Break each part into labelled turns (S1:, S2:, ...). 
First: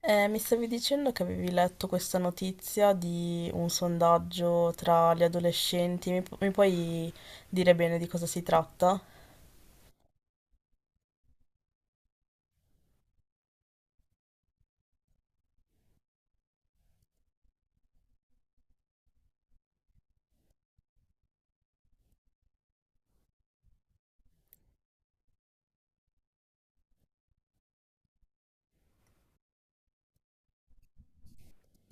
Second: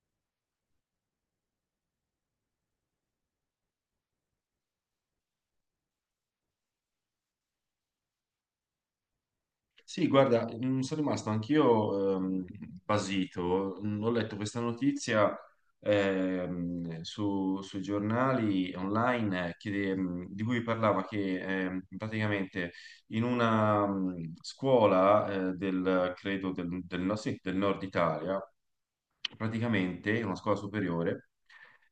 S1: Mi stavi dicendo che avevi letto questa notizia di un sondaggio tra gli adolescenti, mi puoi dire bene di cosa si tratta?
S2: Sì, guarda, sono rimasto anch'io basito. Ho letto questa notizia sui giornali online che, di cui parlava che praticamente in una scuola del, credo, del sì, del nord Italia, praticamente, in una scuola superiore,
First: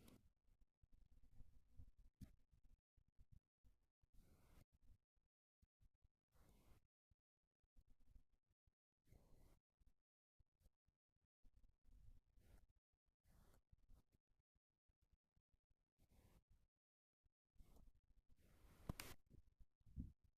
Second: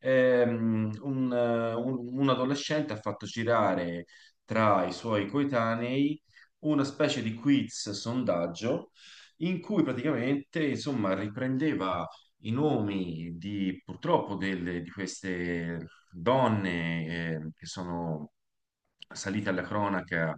S2: un, un adolescente ha fatto girare tra i suoi coetanei una specie di quiz sondaggio in cui praticamente, insomma, riprendeva i nomi di purtroppo di queste donne che sono salite alla cronaca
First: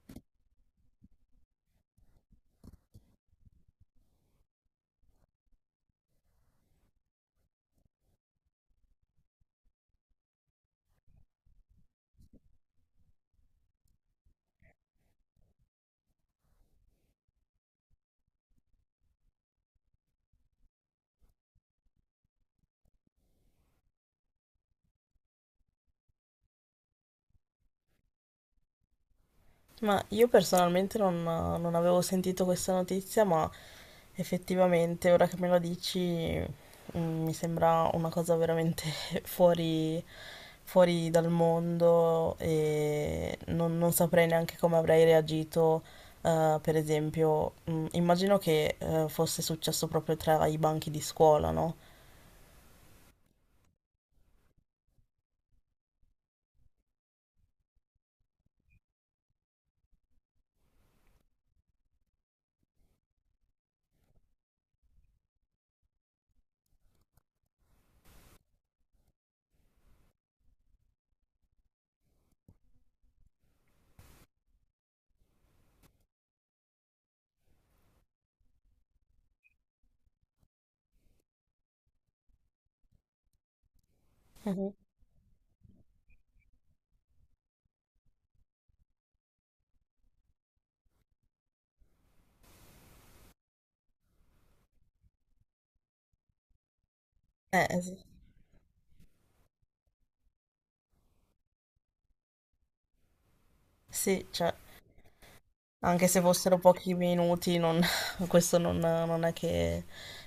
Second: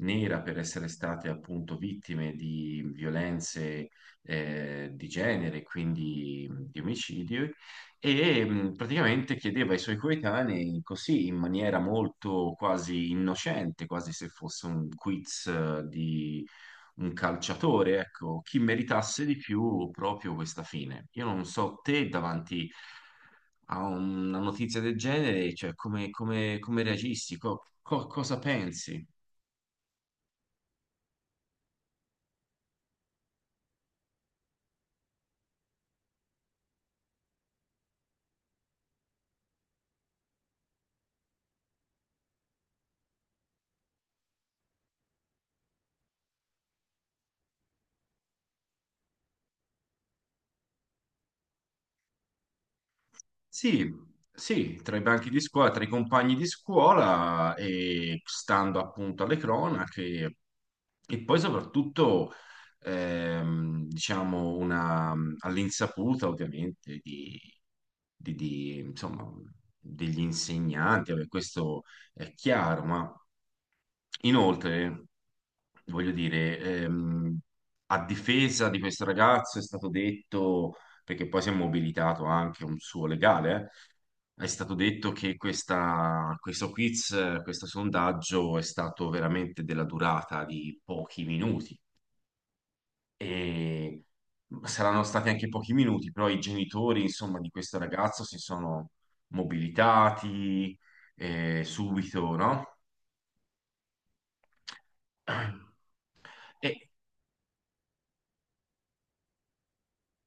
S2: nera per essere state appunto vittime di violenze di genere, quindi di omicidio e praticamente chiedeva ai suoi coetanei così in maniera molto quasi innocente, quasi se fosse un quiz di un calciatore, ecco, chi meritasse di più proprio questa fine. Io non so te davanti a una notizia del genere, cioè come, come reagisti, cosa pensi?
S1: Ma io personalmente non avevo sentito questa notizia, ma effettivamente ora che me la dici, mi sembra una cosa veramente fuori, fuori dal mondo e non saprei neanche come avrei reagito. Eh, per esempio, immagino che fosse successo proprio tra i banchi di scuola, no?
S2: Sì, sì, tra i banchi di scuola, tra i compagni di scuola e stando appunto alle cronache e poi soprattutto diciamo una, all'insaputa ovviamente di, di, insomma, degli insegnanti, vabbè, questo è chiaro, ma inoltre voglio dire, a difesa di questo ragazzo è stato detto, perché poi si è mobilitato anche un suo legale, è
S1: Mhm.
S2: stato detto che questo quiz, questo sondaggio è stato veramente della durata di pochi minuti e saranno stati anche pochi minuti, però i genitori, insomma, di
S1: Eh,
S2: questo
S1: es-
S2: ragazzo si sono mobilitati subito, no?
S1: sì, cioè, anche se fossero
S2: E
S1: pochi minuti, questo non è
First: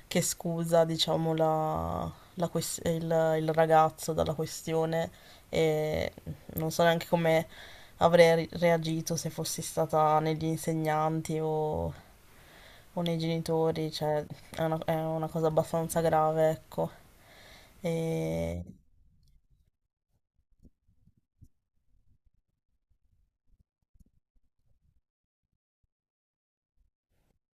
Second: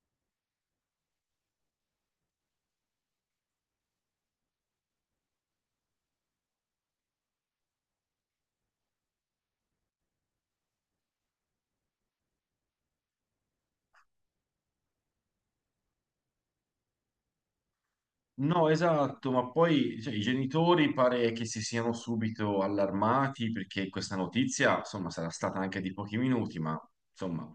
S1: che scusa, diciamo, la ques- il, il ragazzo dalla questione e non so neanche come avrei reagito se fossi stata negli insegnanti o nei genitori, cioè è è una cosa abbastanza grave, ecco. E...
S2: no, esatto, ma poi cioè, i genitori pare che si siano subito allarmati perché questa notizia, insomma, sarà stata anche di pochi minuti, ma insomma,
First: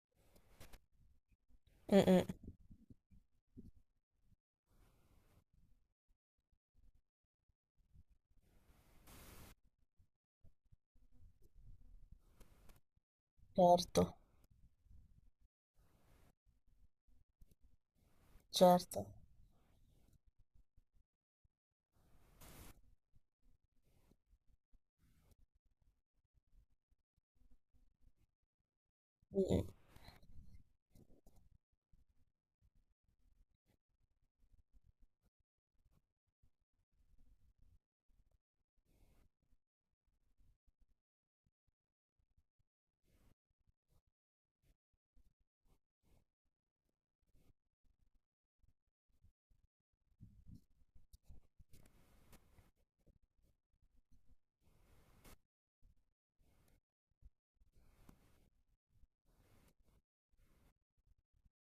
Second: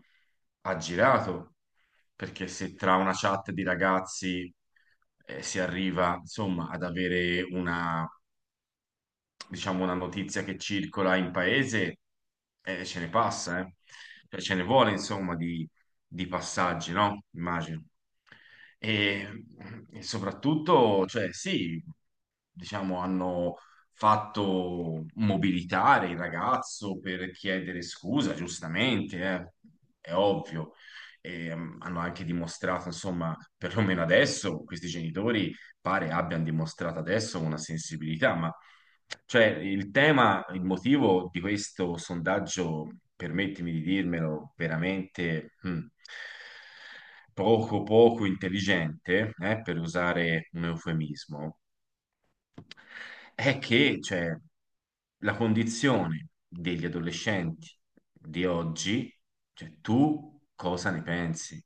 S2: ha girato,
S1: Mm, mm,
S2: perché se tra una chat di ragazzi si arriva, insomma, ad avere una diciamo, una notizia che circola in paese, ce ne passa, eh.
S1: certo,
S2: Cioè, ce ne vuole, insomma, di passaggi, no? Immagino.
S1: certo.
S2: E, e soprattutto, cioè, sì, diciamo, hanno fatto mobilitare il ragazzo per chiedere scusa, giustamente,
S1: Mm, mm.
S2: è ovvio. E, hanno anche dimostrato, insomma, perlomeno adesso, questi genitori pare abbiano dimostrato adesso una sensibilità, ma cioè, il tema, il motivo di questo sondaggio, permettimi di dirmelo, veramente poco poco intelligente, per usare un eufemismo, è che cioè, la condizione degli adolescenti di oggi, cioè tu cosa ne pensi?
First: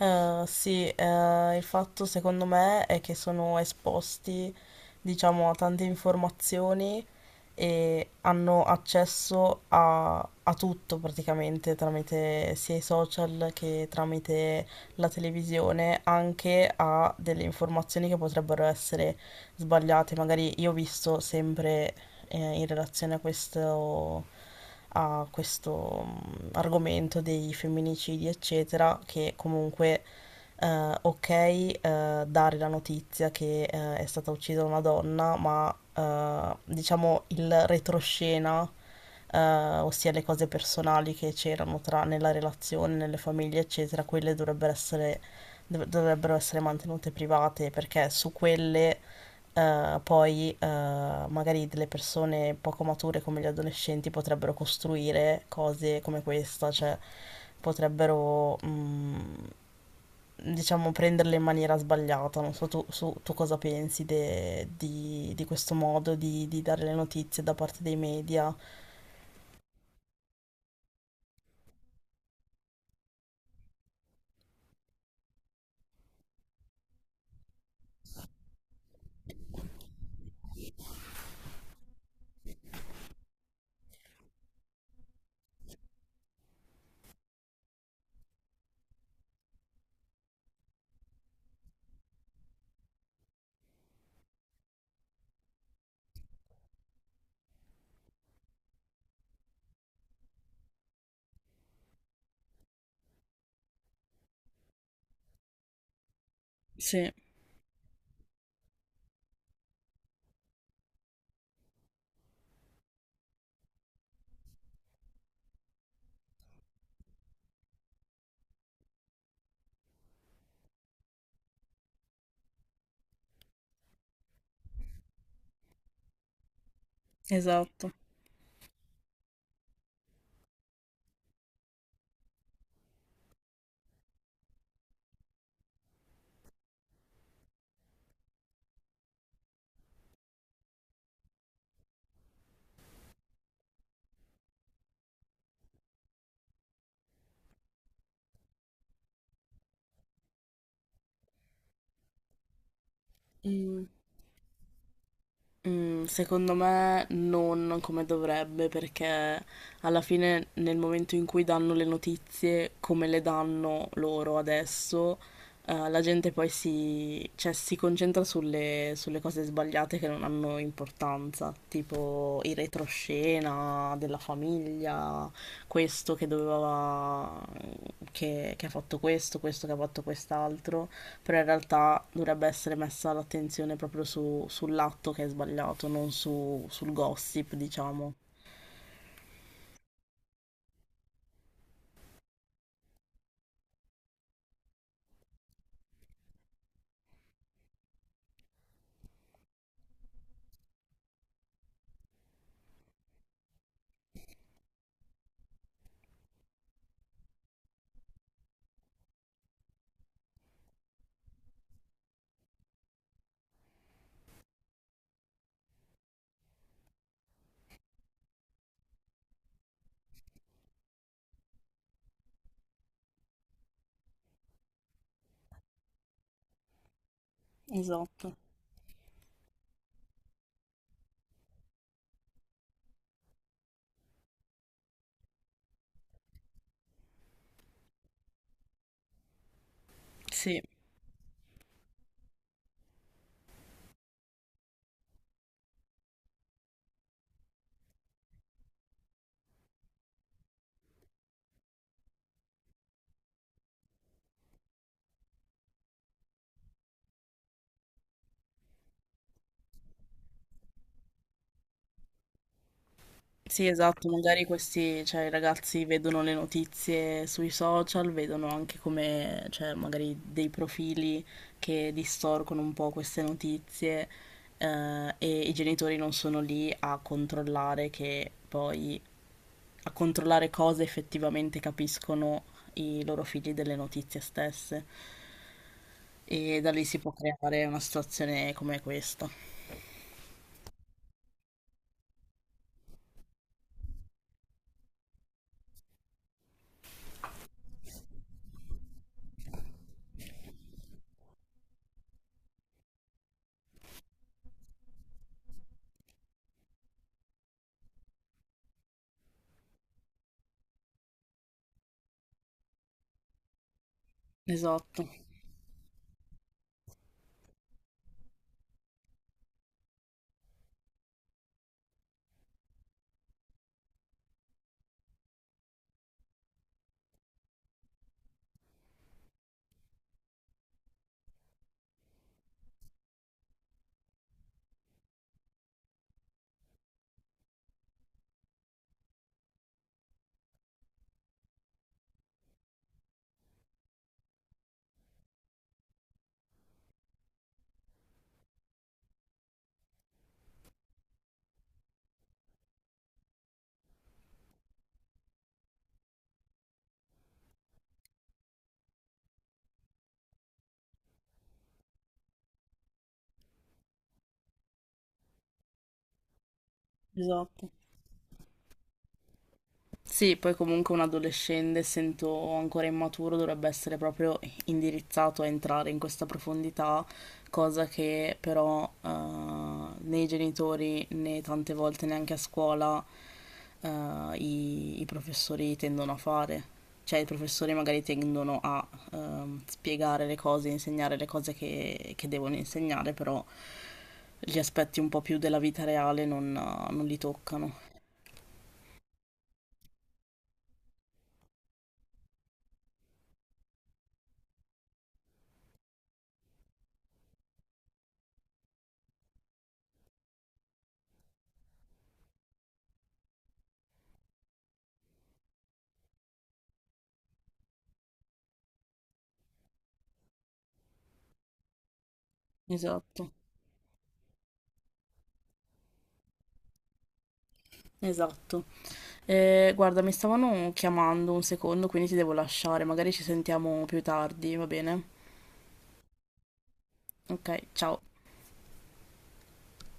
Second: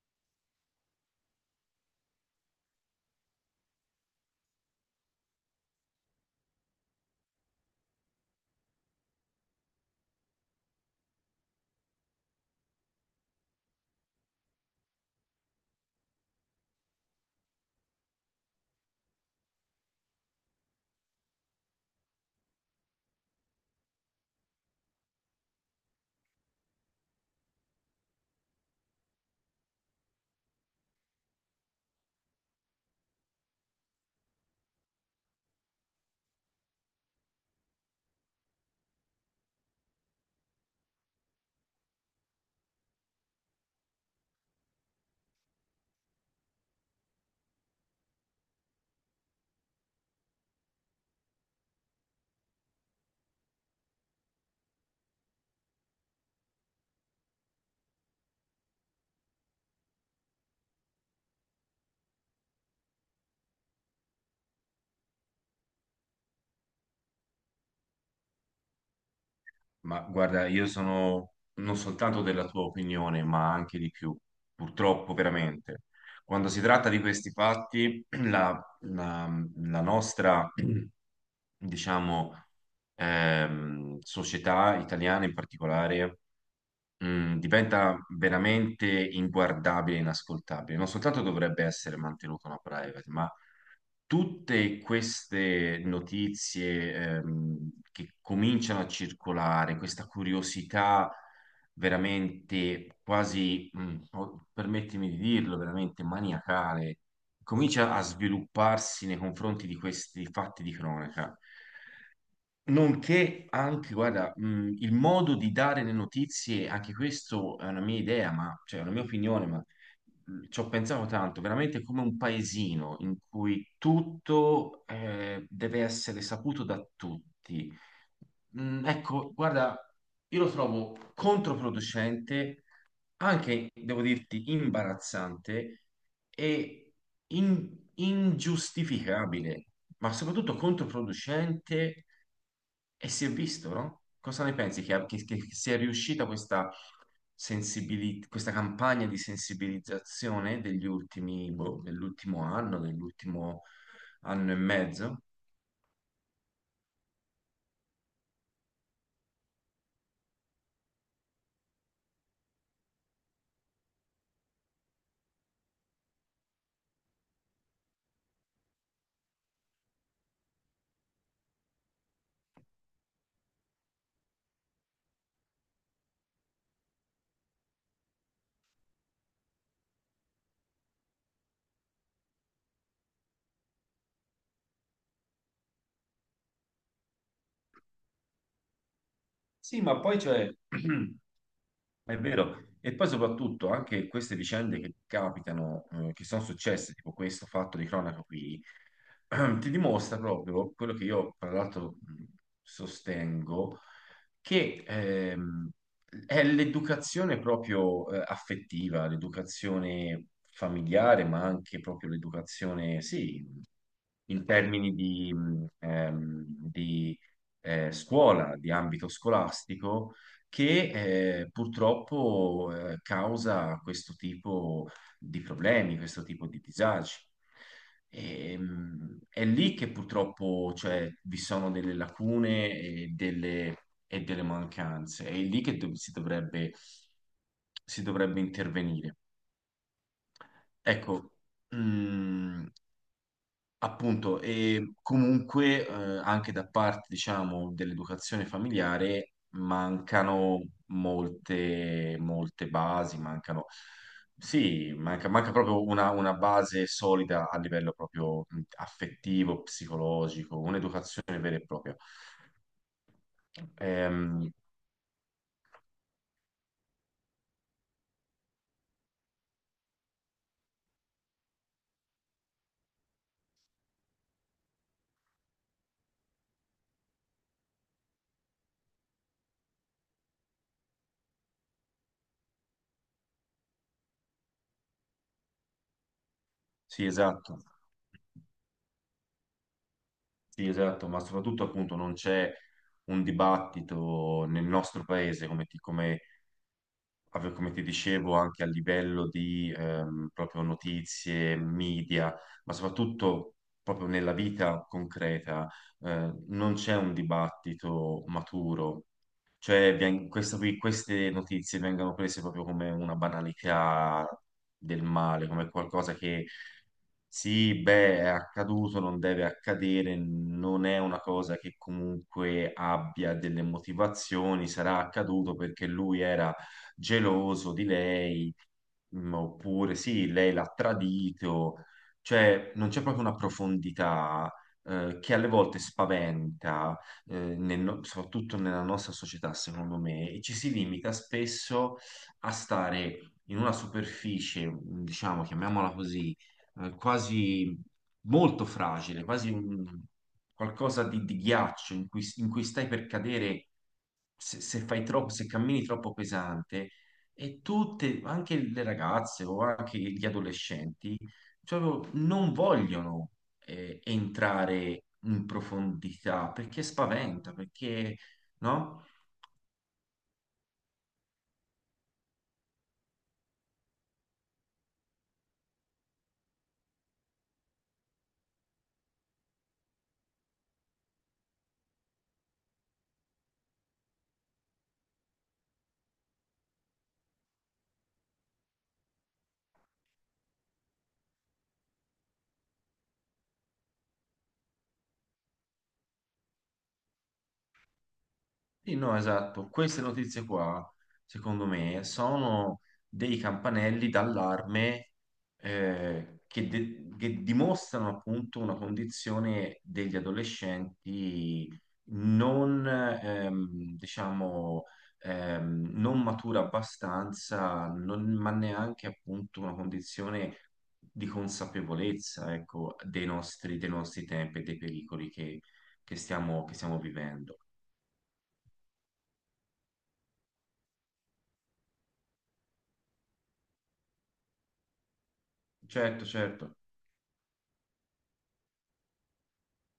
S1: Sì, il fatto secondo me è che sono esposti, diciamo, a tante informazioni e hanno accesso a tutto praticamente tramite sia i social che tramite la televisione, anche a delle informazioni che potrebbero essere sbagliate. Magari io ho visto sempre in relazione a questo argomento dei femminicidi, eccetera, che comunque ok, dare la notizia che è stata uccisa una donna, ma diciamo il retroscena, eh, ossia le cose personali che c'erano nella relazione, nelle famiglie, eccetera, quelle dovrebbero essere mantenute private perché su quelle poi magari delle persone poco mature come gli adolescenti potrebbero costruire cose come questa, cioè potrebbero diciamo, prenderle in maniera sbagliata. Non so tu, tu cosa pensi di questo modo di dare le notizie da parte dei media.
S2: Ma guarda, io sono non soltanto della tua opinione, ma anche di più, purtroppo veramente. Quando si tratta di questi fatti, la, la nostra, diciamo, società italiana in particolare, diventa veramente inguardabile e inascoltabile. Non soltanto dovrebbe essere mantenuta una privacy, ma tutte queste notizie che cominciano a circolare, questa curiosità veramente quasi, permettimi di dirlo, veramente maniacale,
S1: Sì,
S2: comincia a svilupparsi nei confronti di questi fatti di cronaca. Nonché anche, guarda, il modo di dare le notizie, anche questo è una mia idea, ma, cioè è una mia opinione, ma ci ho pensato tanto, veramente come un paesino in cui tutto deve essere saputo da tutti.
S1: esatto.
S2: Ecco, guarda, io lo trovo controproducente, anche, devo dirti, imbarazzante e in- ingiustificabile, ma soprattutto controproducente e si è visto, no? Cosa ne pensi che, che sia riuscita questa, questa campagna di sensibilizzazione degli ultimi, boh, dell'ultimo
S1: Mm.
S2: anno e mezzo?
S1: Mm, secondo me non come dovrebbe, perché alla fine nel momento in cui danno le notizie, come le danno loro adesso, la gente cioè, si concentra sulle cose sbagliate che non hanno importanza, tipo il retroscena della famiglia, questo che doveva, che ha fatto questo, questo che ha fatto quest'altro, però in realtà dovrebbe essere messa l'attenzione proprio sull'atto che è sbagliato, non su- sul gossip, diciamo.
S2: Sì, ma poi cioè, è vero, e poi soprattutto anche queste vicende che capitano, che sono successe, tipo questo fatto di cronaca qui, ti dimostra proprio quello che io, tra l'altro, sostengo, che è l'educazione proprio affettiva, l'educazione familiare, ma anche proprio l'educazione, sì, in termini di, scuola, di ambito scolastico, che purtroppo causa questo tipo di problemi, questo tipo di disagi.
S1: Esatto.
S2: E, è lì che purtroppo, cioè, vi sono delle lacune e delle mancanze, è lì che si dovrebbe intervenire.
S1: Sì.
S2: Ecco, mm, appunto, e comunque anche da parte, diciamo, dell'educazione familiare mancano molte, molte basi, mancano, sì, manca, manca proprio una base solida a livello proprio affettivo, psicologico, un'educazione vera e propria.
S1: Sì, esatto, magari
S2: Ehm,
S1: questi, cioè, i ragazzi vedono le notizie sui social, vedono anche come, cioè, magari dei profili che distorcono un po' queste notizie, e i genitori non sono lì a a controllare cosa effettivamente capiscono i loro figli delle notizie stesse. E da lì si
S2: sì,
S1: può
S2: esatto,
S1: creare una situazione come questa.
S2: sì, esatto, ma soprattutto appunto non c'è un dibattito nel nostro paese come, come come ti dicevo, anche a livello di proprio notizie, media, ma soprattutto proprio nella vita concreta, non c'è un dibattito maturo cioè, queste notizie vengono prese proprio come una banalità del
S1: Esatto,
S2: male, come qualcosa che sì, beh, è accaduto, non deve accadere, non è una cosa che comunque abbia delle motivazioni, sarà accaduto perché lui era geloso di lei. Oppure sì, lei l'ha tradito, cioè non c'è proprio una profondità che alle volte spaventa, nel soprattutto nella nostra società, secondo me, e ci si limita spesso a stare in una superficie, diciamo, chiamiamola così, quasi molto fragile, quasi qualcosa di ghiaccio in cui stai per cadere se fai troppo, se cammini troppo pesante e tutte, anche le ragazze o anche gli adolescenti, proprio non vogliono entrare in profondità perché spaventa,
S1: esatto.
S2: perché no?
S1: Sì, poi comunque un adolescente, essendo ancora immaturo, dovrebbe essere proprio indirizzato a entrare in questa profondità, cosa che però né i genitori né tante volte neanche a scuola eh, i professori tendono a fare. Cioè i professori magari tendono a spiegare le cose, insegnare le cose che devono insegnare, però gli aspetti un po' più della vita reale non li toccano.
S2: Sì, no, esatto. Queste notizie qua, secondo me, sono dei campanelli d'allarme che, che dimostrano appunto una condizione degli adolescenti non, diciamo, non matura abbastanza, non- ma neanche appunto una condizione di consapevolezza, ecco,
S1: Esatto,
S2: dei nostri tempi e dei pericoli che che stiamo vivendo.
S1: esatto. Guarda, mi stavano chiamando un secondo, quindi ti devo lasciare. Magari ci sentiamo più tardi, va bene?
S2: Certo, certo.
S1: Ok, ciao.